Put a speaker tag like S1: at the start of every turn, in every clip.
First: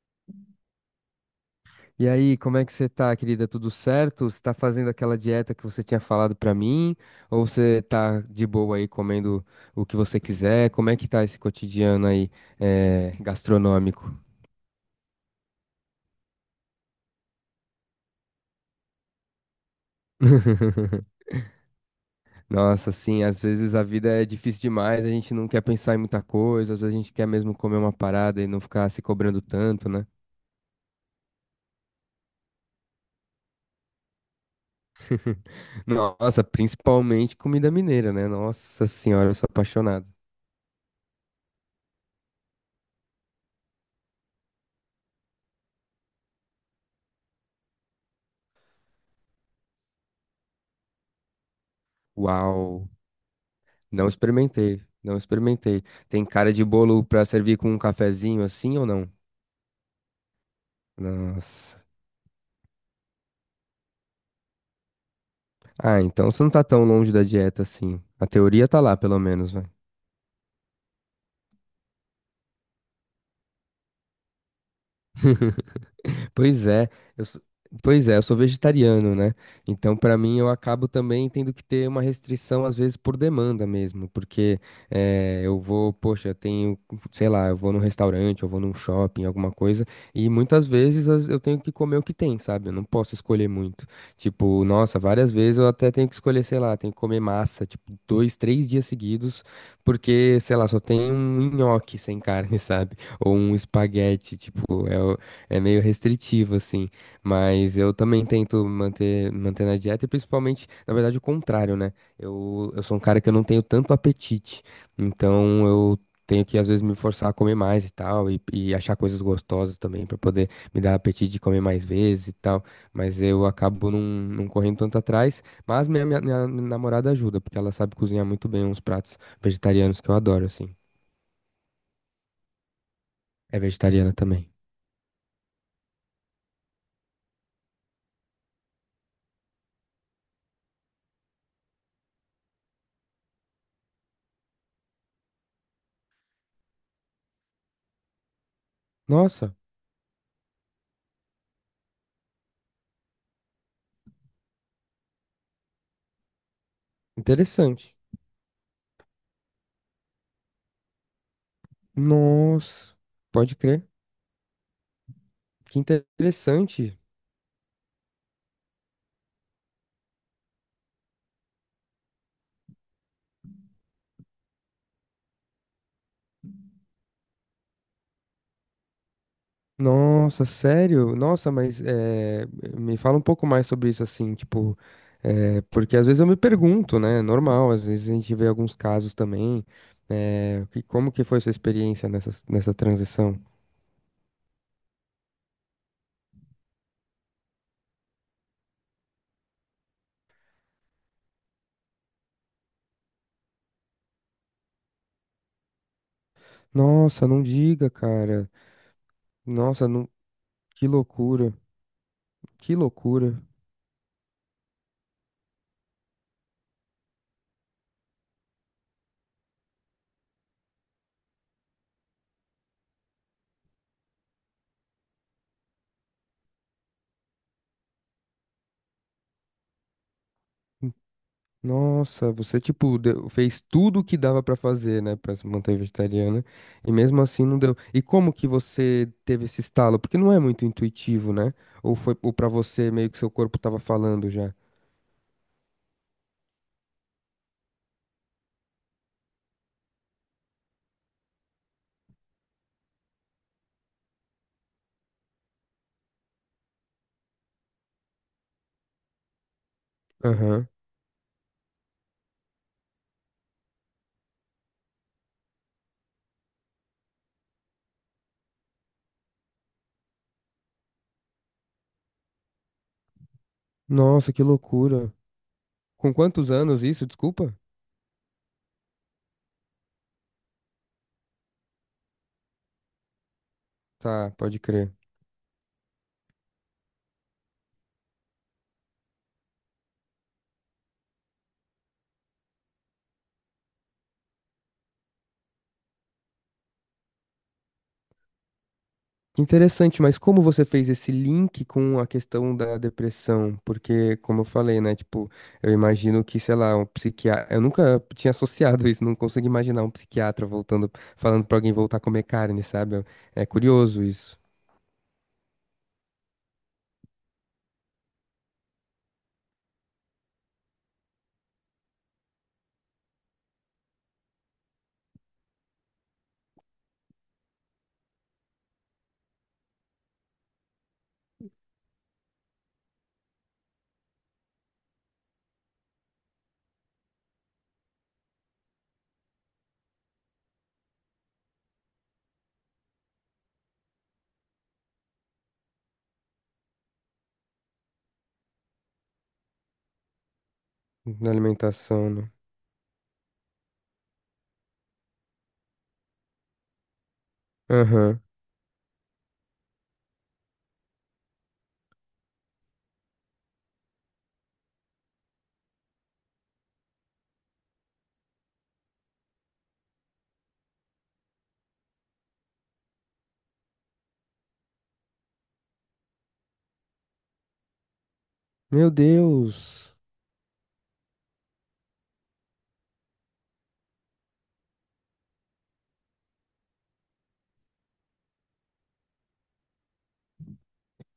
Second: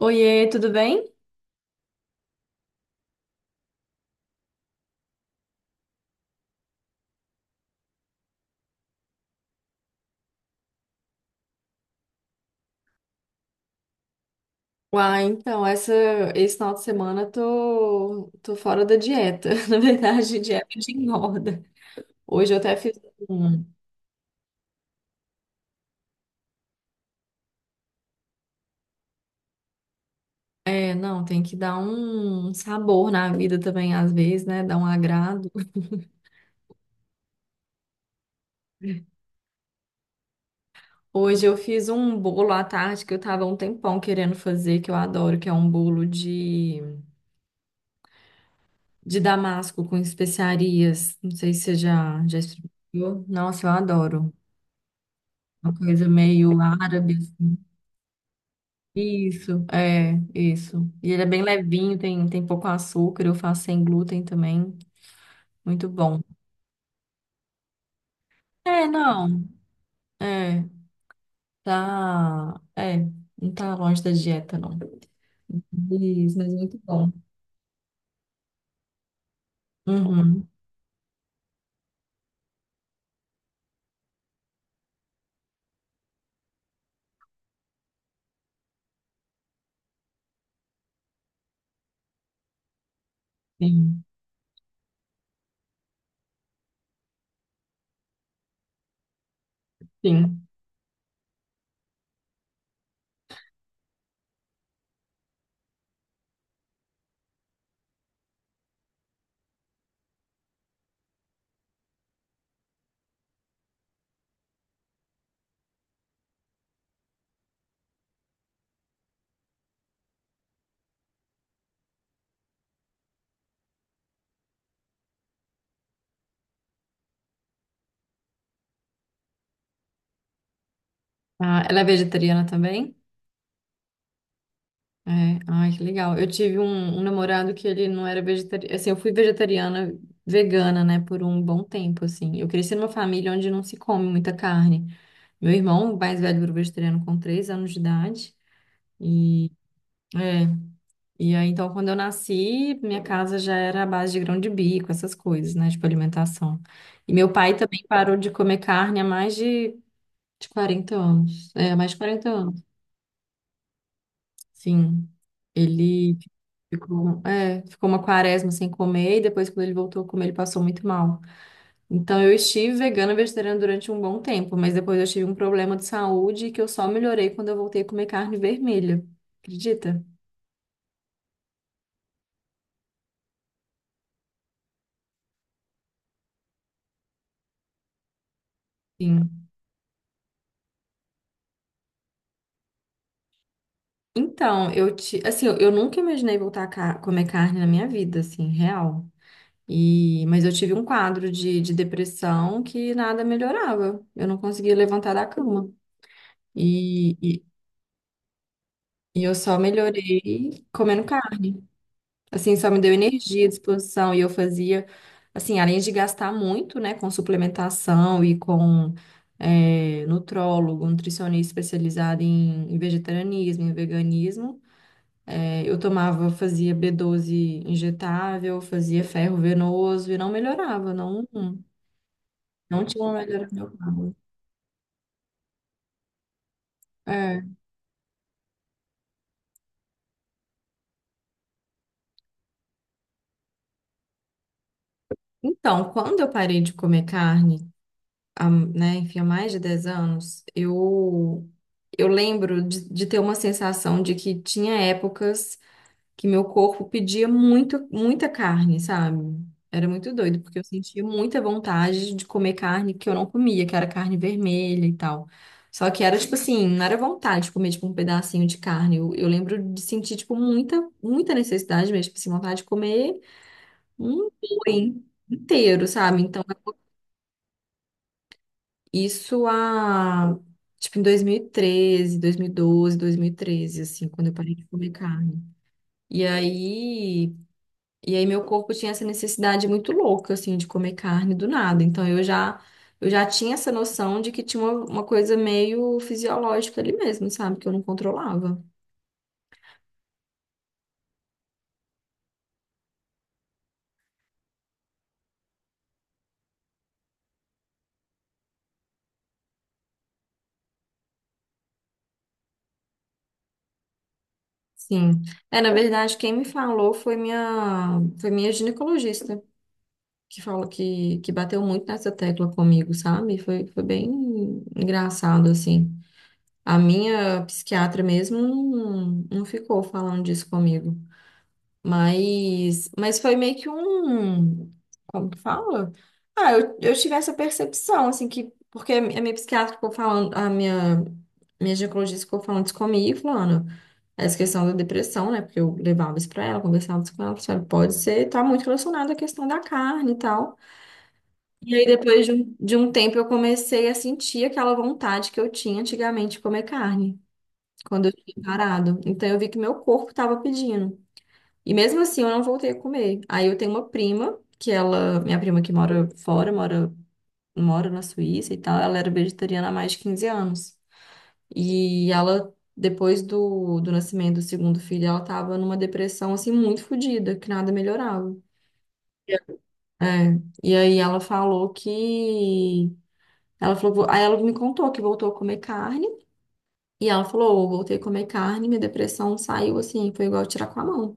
S1: Oiê, tudo bem?
S2: E aí, como é que você tá, querida? Tudo certo? Você tá fazendo aquela dieta que você tinha falado pra mim? Ou você tá de boa aí comendo o que você quiser? Como é que tá esse cotidiano aí, gastronômico?
S1: Uai, então, essa, Esse final de semana eu tô fora da dieta. Na verdade, dieta de engorda. Hoje eu até
S2: Nossa,
S1: fiz
S2: sim. Às
S1: um.
S2: vezes a vida é difícil demais, a gente não quer pensar em muita coisa, às vezes a gente quer mesmo comer uma parada e não ficar se cobrando tanto, né?
S1: É, não, Tem que dar um sabor na vida também, às vezes, né? Dar um agrado.
S2: Nossa, principalmente comida mineira, né? Nossa senhora, eu sou apaixonado.
S1: Hoje eu fiz um bolo à tarde que eu tava há um tempão querendo fazer, que eu adoro, que é um bolo de damasco com especiarias. Não sei se você já
S2: Uau!
S1: experimentou. Nossa, eu
S2: Não
S1: adoro.
S2: experimentei, não
S1: Uma
S2: experimentei.
S1: coisa
S2: Tem cara
S1: meio
S2: de bolo
S1: árabe
S2: pra servir
S1: assim.
S2: com um cafezinho assim ou não?
S1: Isso. E ele é bem
S2: Nossa.
S1: levinho, tem pouco açúcar, eu faço sem glúten também. Muito
S2: Ah,
S1: bom.
S2: então você não tá tão longe da dieta assim. A teoria tá
S1: É,
S2: lá, pelo
S1: não,
S2: menos.
S1: é, tá, é, não tá longe da dieta, não. Isso, mas
S2: Pois
S1: muito
S2: é,
S1: bom.
S2: eu sou, pois é, eu sou vegetariano, né? Então, pra mim,
S1: Uhum,
S2: eu acabo também tendo que ter uma restrição, às vezes, por demanda mesmo, porque eu vou, poxa, sei lá, eu vou num restaurante, eu vou num shopping, alguma coisa, e muitas vezes eu tenho que comer o que tem, sabe? Eu não posso escolher muito.
S1: sim,
S2: Tipo, nossa, várias vezes eu até tenho que escolher, sei lá, tenho que comer massa, tipo, dois, três dias seguidos, porque,
S1: sim.
S2: sei lá, só tem um nhoque sem carne, sabe? Ou um espaguete, é meio restritivo, assim, mas eu também tento manter, manter na dieta e principalmente, na verdade, o contrário, né? Eu sou um cara que eu não tenho tanto apetite, então eu tenho que, às vezes, me forçar a comer mais e tal, e achar coisas gostosas também, pra poder me dar apetite de comer mais vezes e tal, mas eu acabo não correndo tanto atrás, mas minha namorada ajuda, porque ela sabe cozinhar muito bem uns pratos vegetarianos que eu adoro, assim.
S1: Ah, ela é vegetariana também?
S2: É vegetariana também.
S1: É, ai, que legal. Eu tive um namorado que ele não era vegetariano, assim, eu fui vegetariana, vegana, né, por um bom tempo, assim. Eu cresci numa família onde não se come muita carne. Meu irmão mais velho virou vegetariano com três anos de idade. E,
S2: Nossa,
S1: é, e aí, então, quando eu nasci, minha casa já era à base de grão de bico, essas coisas, né? Tipo, alimentação. E meu pai também
S2: interessante.
S1: parou de comer carne há mais de 40 anos. É, há mais de 40 anos,
S2: Nossa, pode crer.
S1: sim.
S2: Que
S1: Ele
S2: interessante.
S1: ficou, é, ficou uma quaresma sem comer e depois, quando ele voltou a comer, ele passou muito mal. Então, eu estive vegana e vegetariana durante um bom tempo, mas depois eu tive um problema de saúde que eu só melhorei quando eu voltei a comer carne vermelha. Acredita?
S2: Nossa, sério? Me fala um pouco mais sobre isso, assim, tipo, é, porque às vezes eu me pergunto, né? Normal, às vezes a gente vê alguns casos
S1: Sim.
S2: também. É, como que foi sua experiência nessa, nessa transição?
S1: Então, assim, eu nunca imaginei voltar a comer carne na minha vida, assim, real. E, mas eu tive um quadro de depressão que nada melhorava. Eu não conseguia levantar da cama. E,
S2: Nossa, não
S1: e,
S2: diga, cara.
S1: e eu só
S2: Nossa, não,
S1: melhorei
S2: que
S1: comendo carne.
S2: loucura,
S1: Assim, só
S2: que
S1: me deu
S2: loucura.
S1: energia, disposição, e eu fazia, assim, além de gastar muito, né, com suplementação e com nutrólogo, nutricionista especializado em vegetarianismo, em veganismo, eu tomava, fazia B12 injetável, fazia ferro venoso e não melhorava, não,
S2: Nossa, você
S1: não
S2: tipo
S1: tinha uma melhora no
S2: fez
S1: meu
S2: tudo o
S1: corpo.
S2: que dava pra fazer, né? Pra se manter vegetariana e mesmo
S1: É.
S2: assim não deu. E como que você teve esse estalo? Porque não é muito intuitivo, né? Ou foi ou para você meio que seu corpo tava falando já?
S1: Então, quando eu parei de comer carne, há, né, enfim, há mais de 10 anos, eu lembro de ter uma sensação de que tinha épocas que meu corpo pedia muito, muita carne, sabe? Era muito doido, porque eu
S2: Aham.
S1: sentia muita vontade de comer carne que eu não comia, que era carne vermelha e tal. Só que era tipo assim, não era vontade de comer tipo um pedacinho de carne. Eu lembro de sentir tipo muita necessidade mesmo, tipo assim, vontade de comer um
S2: Nossa, que
S1: boi
S2: loucura.
S1: inteiro,
S2: Com
S1: sabe? Então
S2: quantos anos isso? Desculpa.
S1: isso há, tipo, em dois mil e treze, dois mil e doze, 2013, 2012, 13 assim, quando
S2: Tá,
S1: eu parei
S2: pode
S1: de comer
S2: crer.
S1: carne. E aí, e aí meu corpo tinha essa necessidade muito louca, assim, de comer carne do nada. Então eu já tinha essa noção de que tinha uma coisa meio fisiológica ali mesmo, sabe? Que eu não controlava.
S2: Interessante, mas como você fez esse link com a questão da depressão? Porque, como eu falei, né, tipo, eu imagino que, sei lá, um psiquiatra, eu nunca tinha associado isso, não consigo imaginar um psiquiatra voltando, falando pra alguém voltar a comer carne, sabe? É curioso isso,
S1: Sim. É, na verdade, quem me falou foi foi minha ginecologista. Que falou que bateu muito nessa tecla comigo, sabe? Foi bem engraçado, assim. A minha psiquiatra mesmo não ficou falando disso comigo. Mas foi meio que um. Como que fala? Ah, eu tive essa percepção, assim, que. Porque a minha psiquiatra ficou falando, a minha ginecologista ficou falando isso comigo, falando "Ah, essa questão da depressão, né? Porque eu levava isso pra ela, conversava isso com ela, sabe? Pode ser, tá muito relacionado à questão da carne e tal.
S2: na
S1: E aí,
S2: alimentação,
S1: depois
S2: né?
S1: de de um tempo, eu comecei a sentir aquela vontade que eu tinha antigamente de comer carne quando eu
S2: Aham.
S1: tinha parado. Então eu vi que meu corpo estava pedindo. E mesmo assim eu não voltei a comer. Aí eu tenho uma prima, que ela, minha prima que mora fora, mora na Suíça e tal, ela era vegetariana há mais de 15 anos. E ela, depois do nascimento do segundo filho, ela tava numa depressão assim muito fodida, que nada melhorava.
S2: Meu Deus.
S1: É, e aí ela falou que. Ela falou, aí ela me contou que voltou a comer carne. E ela falou, eu voltei a comer carne, minha depressão saiu assim, foi igual tirar com a mão.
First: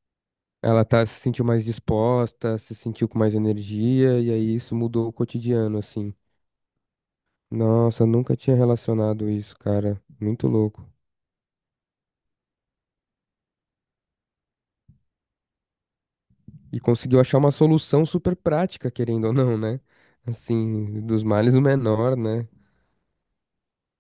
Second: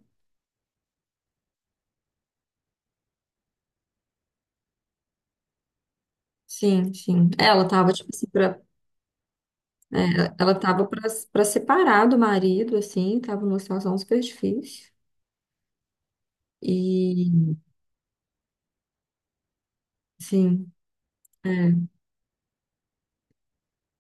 S2: Ela tá, se sentiu mais disposta, se sentiu com mais energia, e aí isso mudou o cotidiano, assim.
S1: Sim, sim. Ela tava,
S2: Nossa, eu
S1: tipo assim,
S2: nunca tinha relacionado isso, cara.
S1: é,
S2: Muito
S1: ela tava
S2: louco.
S1: pra separar do marido, assim, tava numa situação super difícil.
S2: E conseguiu achar uma
S1: E,
S2: solução super prática, querendo ou não, né?
S1: sim,
S2: Assim, dos males o
S1: é.
S2: menor, né?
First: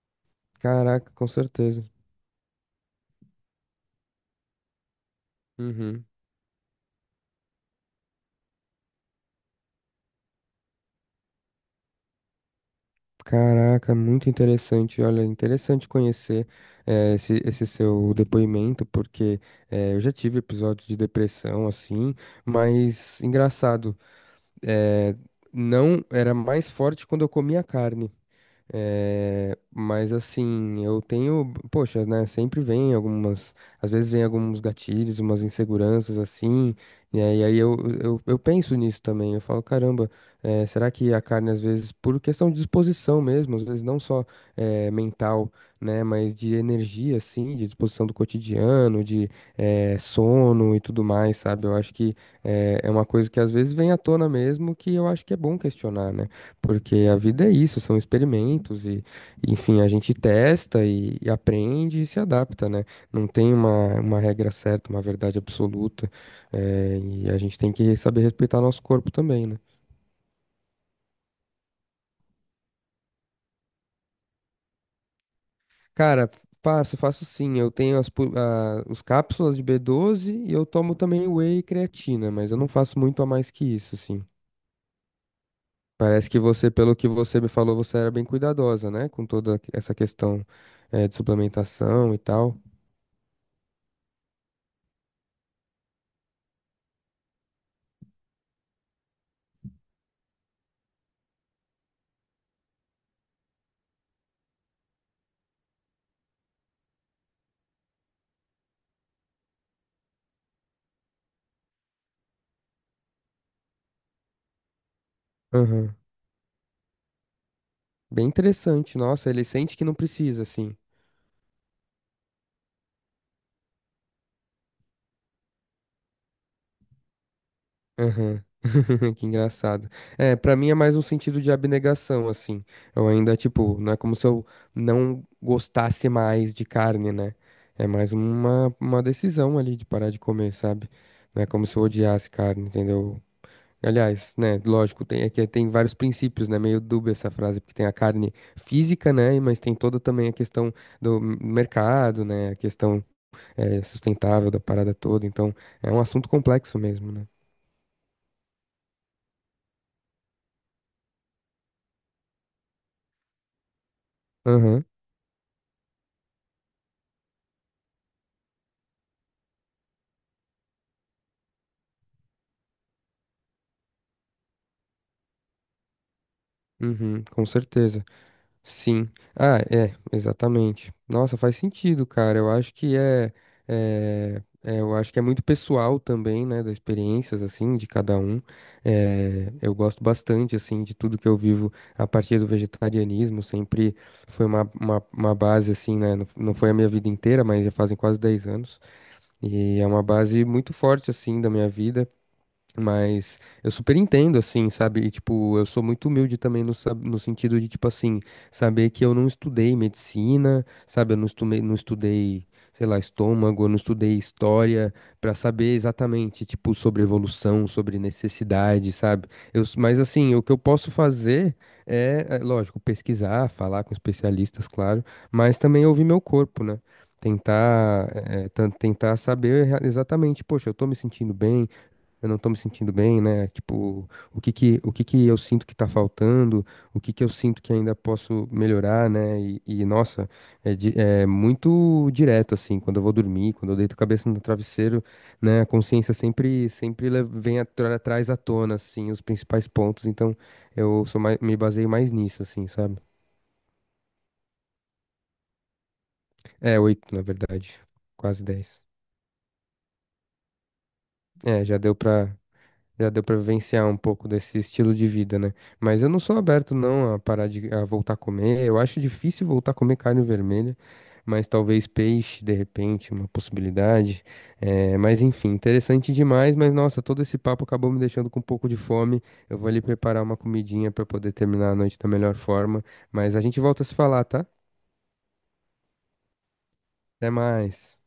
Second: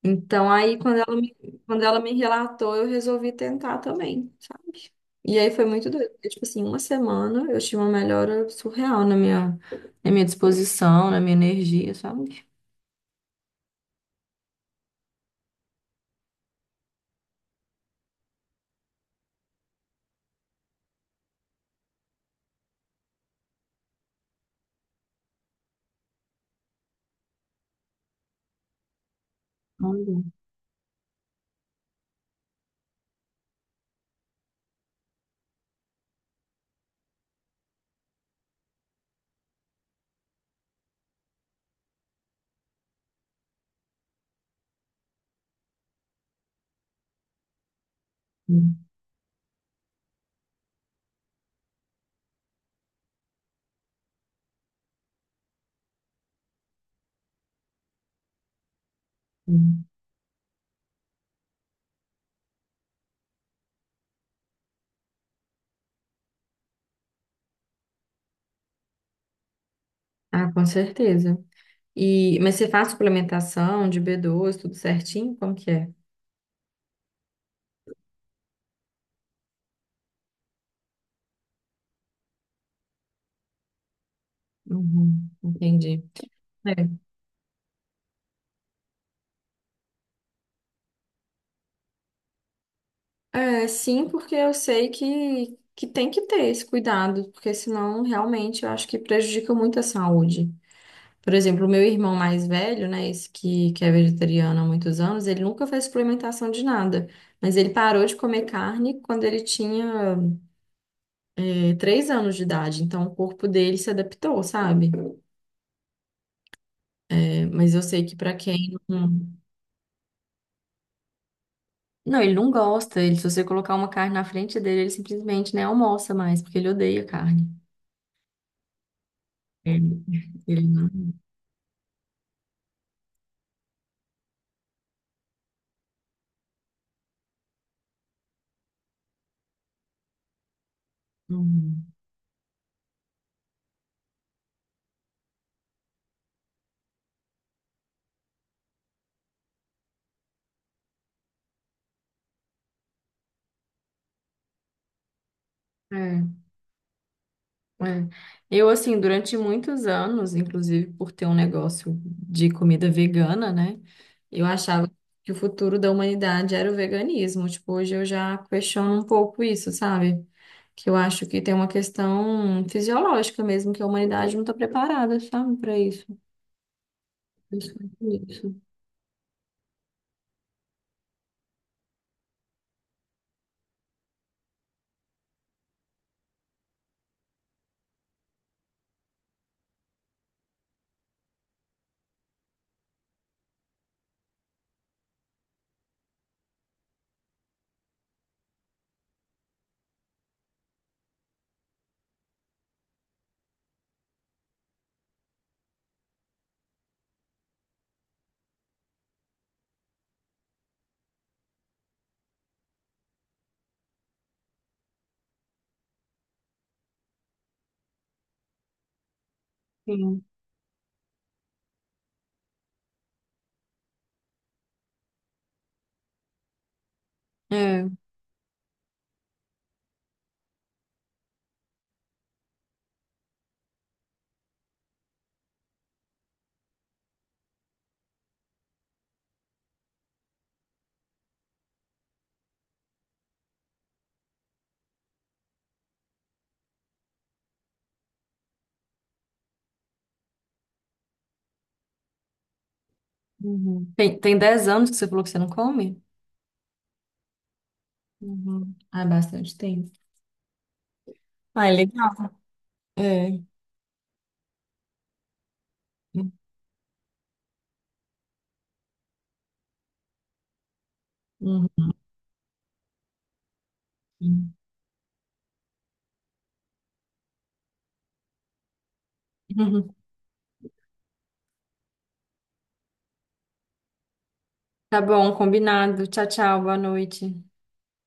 S1: Então, aí,
S2: Caraca, com
S1: quando
S2: certeza.
S1: ela me relatou, eu resolvi tentar também, sabe? E aí foi muito
S2: Uhum.
S1: doido, porque, tipo assim, uma semana eu tive uma melhora surreal na na minha disposição, na minha energia, sabe?
S2: Caraca, muito interessante. Olha, interessante conhecer esse seu depoimento, porque eu já tive episódios de depressão, assim, mas engraçado, eh, não era mais forte quando eu comia carne. É, mas
S1: Olha,
S2: assim, eu tenho, poxa, né, às vezes vem alguns gatilhos, umas inseguranças assim, e aí, aí eu, eu penso nisso também, eu falo, caramba, é, será que a carne às vezes, por questão de disposição mesmo, às vezes não só mental, né, mas de energia assim, de disposição do
S1: sim,
S2: cotidiano, de sono e tudo mais, sabe? Eu acho que é, é uma coisa que às vezes vem à tona mesmo, que eu acho que é bom questionar, né, porque a vida é isso, são experimentos enfim,
S1: sim.
S2: a gente testa e aprende e se adapta, né? Não tem uma regra certa, uma verdade absoluta, e a gente tem que saber respeitar nosso corpo também, né?
S1: Ah, com certeza. E, mas você faz suplementação de B12, tudo certinho? Como que é?
S2: Cara, faço, faço sim, eu tenho os cápsulas de B12 e eu tomo também whey e creatina, mas eu não faço muito a mais que isso, assim.
S1: Uhum, entendi.
S2: Parece que você,
S1: É.
S2: pelo que você me falou, você era bem cuidadosa, né? Com toda essa questão, de suplementação e tal.
S1: É, sim, porque eu sei que tem que ter esse cuidado, porque senão realmente eu acho que prejudica muito a saúde. Por exemplo, o meu irmão mais velho, né, esse que é vegetariano há muitos anos, ele nunca fez suplementação de nada, mas ele parou de comer carne quando ele tinha, três anos de idade, então o corpo dele se adaptou, sabe? É, mas eu sei que
S2: Bem
S1: para quem
S2: interessante, nossa,
S1: não.
S2: ele sente que não precisa, assim.
S1: Não, ele não gosta. Ele, se você colocar uma carne na frente dele, ele simplesmente nem almoça mais, porque ele odeia carne.
S2: Aham. Que engraçado.
S1: Ele,
S2: É, pra
S1: ele
S2: mim é
S1: não.
S2: mais um sentido de abnegação, assim. Eu ainda, tipo, não é como se eu não gostasse mais de carne, né? É mais uma decisão ali de parar de comer, sabe? Não é como se
S1: não-
S2: eu odiasse carne, entendeu? Aliás, né, lógico, tem, é que tem vários princípios, né? Meio dúbia essa frase, porque tem a carne física, né? Mas tem toda também a questão do mercado, né? A questão sustentável da parada toda. Então, é um
S1: É,
S2: assunto complexo mesmo, né?
S1: é. Eu, assim, durante muitos anos, inclusive por ter um negócio de comida vegana, né? Eu
S2: Aham,
S1: achava que o futuro da humanidade era o veganismo. Tipo, hoje eu já questiono um pouco isso, sabe? Que eu acho que tem uma questão fisiológica mesmo, que a humanidade não está preparada, sabe, para isso.
S2: uhum, com
S1: Isso,
S2: certeza.
S1: isso.
S2: Sim. Ah, é, exatamente. Nossa, faz sentido, cara. Eu acho que eu acho que é muito pessoal também, né, das experiências, assim, de cada um. É, eu gosto bastante, assim, de tudo que eu vivo a partir do vegetarianismo. Sempre foi uma base, assim, né, não, não foi a minha vida inteira, mas já fazem quase 10 anos. E é uma base muito forte, assim, da minha vida. Mas eu super entendo, assim, sabe? E, tipo, eu sou muito humilde também no sentido de, tipo, assim, saber que eu não estudei medicina, sabe? Eu não estudei, não estudei, sei lá, estômago, eu não estudei história pra saber exatamente, tipo, sobre evolução, sobre necessidade, sabe? Mas,
S1: Sim.
S2: assim, o que eu posso fazer é, lógico, pesquisar, falar com especialistas, claro, mas também ouvir meu corpo, né?
S1: É.
S2: Tentar, tentar saber exatamente, poxa, eu tô me sentindo bem, eu não tô me sentindo bem, né? Tipo, o que que eu sinto que tá faltando, o que que eu sinto que ainda posso melhorar, né? Nossa, é muito direto, assim, quando eu vou dormir, quando eu deito a cabeça no travesseiro, né? A consciência vem atrás à tona, assim, os principais pontos. Então, eu sou mais, me baseio mais nisso, assim, sabe?
S1: Uhum. Tem, tem 10 anos que você falou que você não come?
S2: É, oito, na verdade. Quase
S1: Uhum.
S2: dez.
S1: Ah, é bastante tempo.
S2: É,
S1: Ah, é
S2: já deu
S1: legal.
S2: pra. Já deu pra
S1: É.
S2: vivenciar um pouco desse estilo de vida, né? Mas eu não sou aberto não a parar de a voltar a comer. Eu acho difícil voltar a comer carne vermelha, mas
S1: Uhum.
S2: talvez peixe, de repente, uma possibilidade. É, mas enfim, interessante demais. Mas nossa, todo esse papo acabou me deixando com um pouco de fome. Eu vou ali
S1: Uhum.
S2: preparar uma comidinha pra poder terminar a noite da melhor forma. Mas a gente volta a se falar, tá?
S1: Tá bom, combinado. Tchau, tchau, boa
S2: Até
S1: noite.
S2: mais.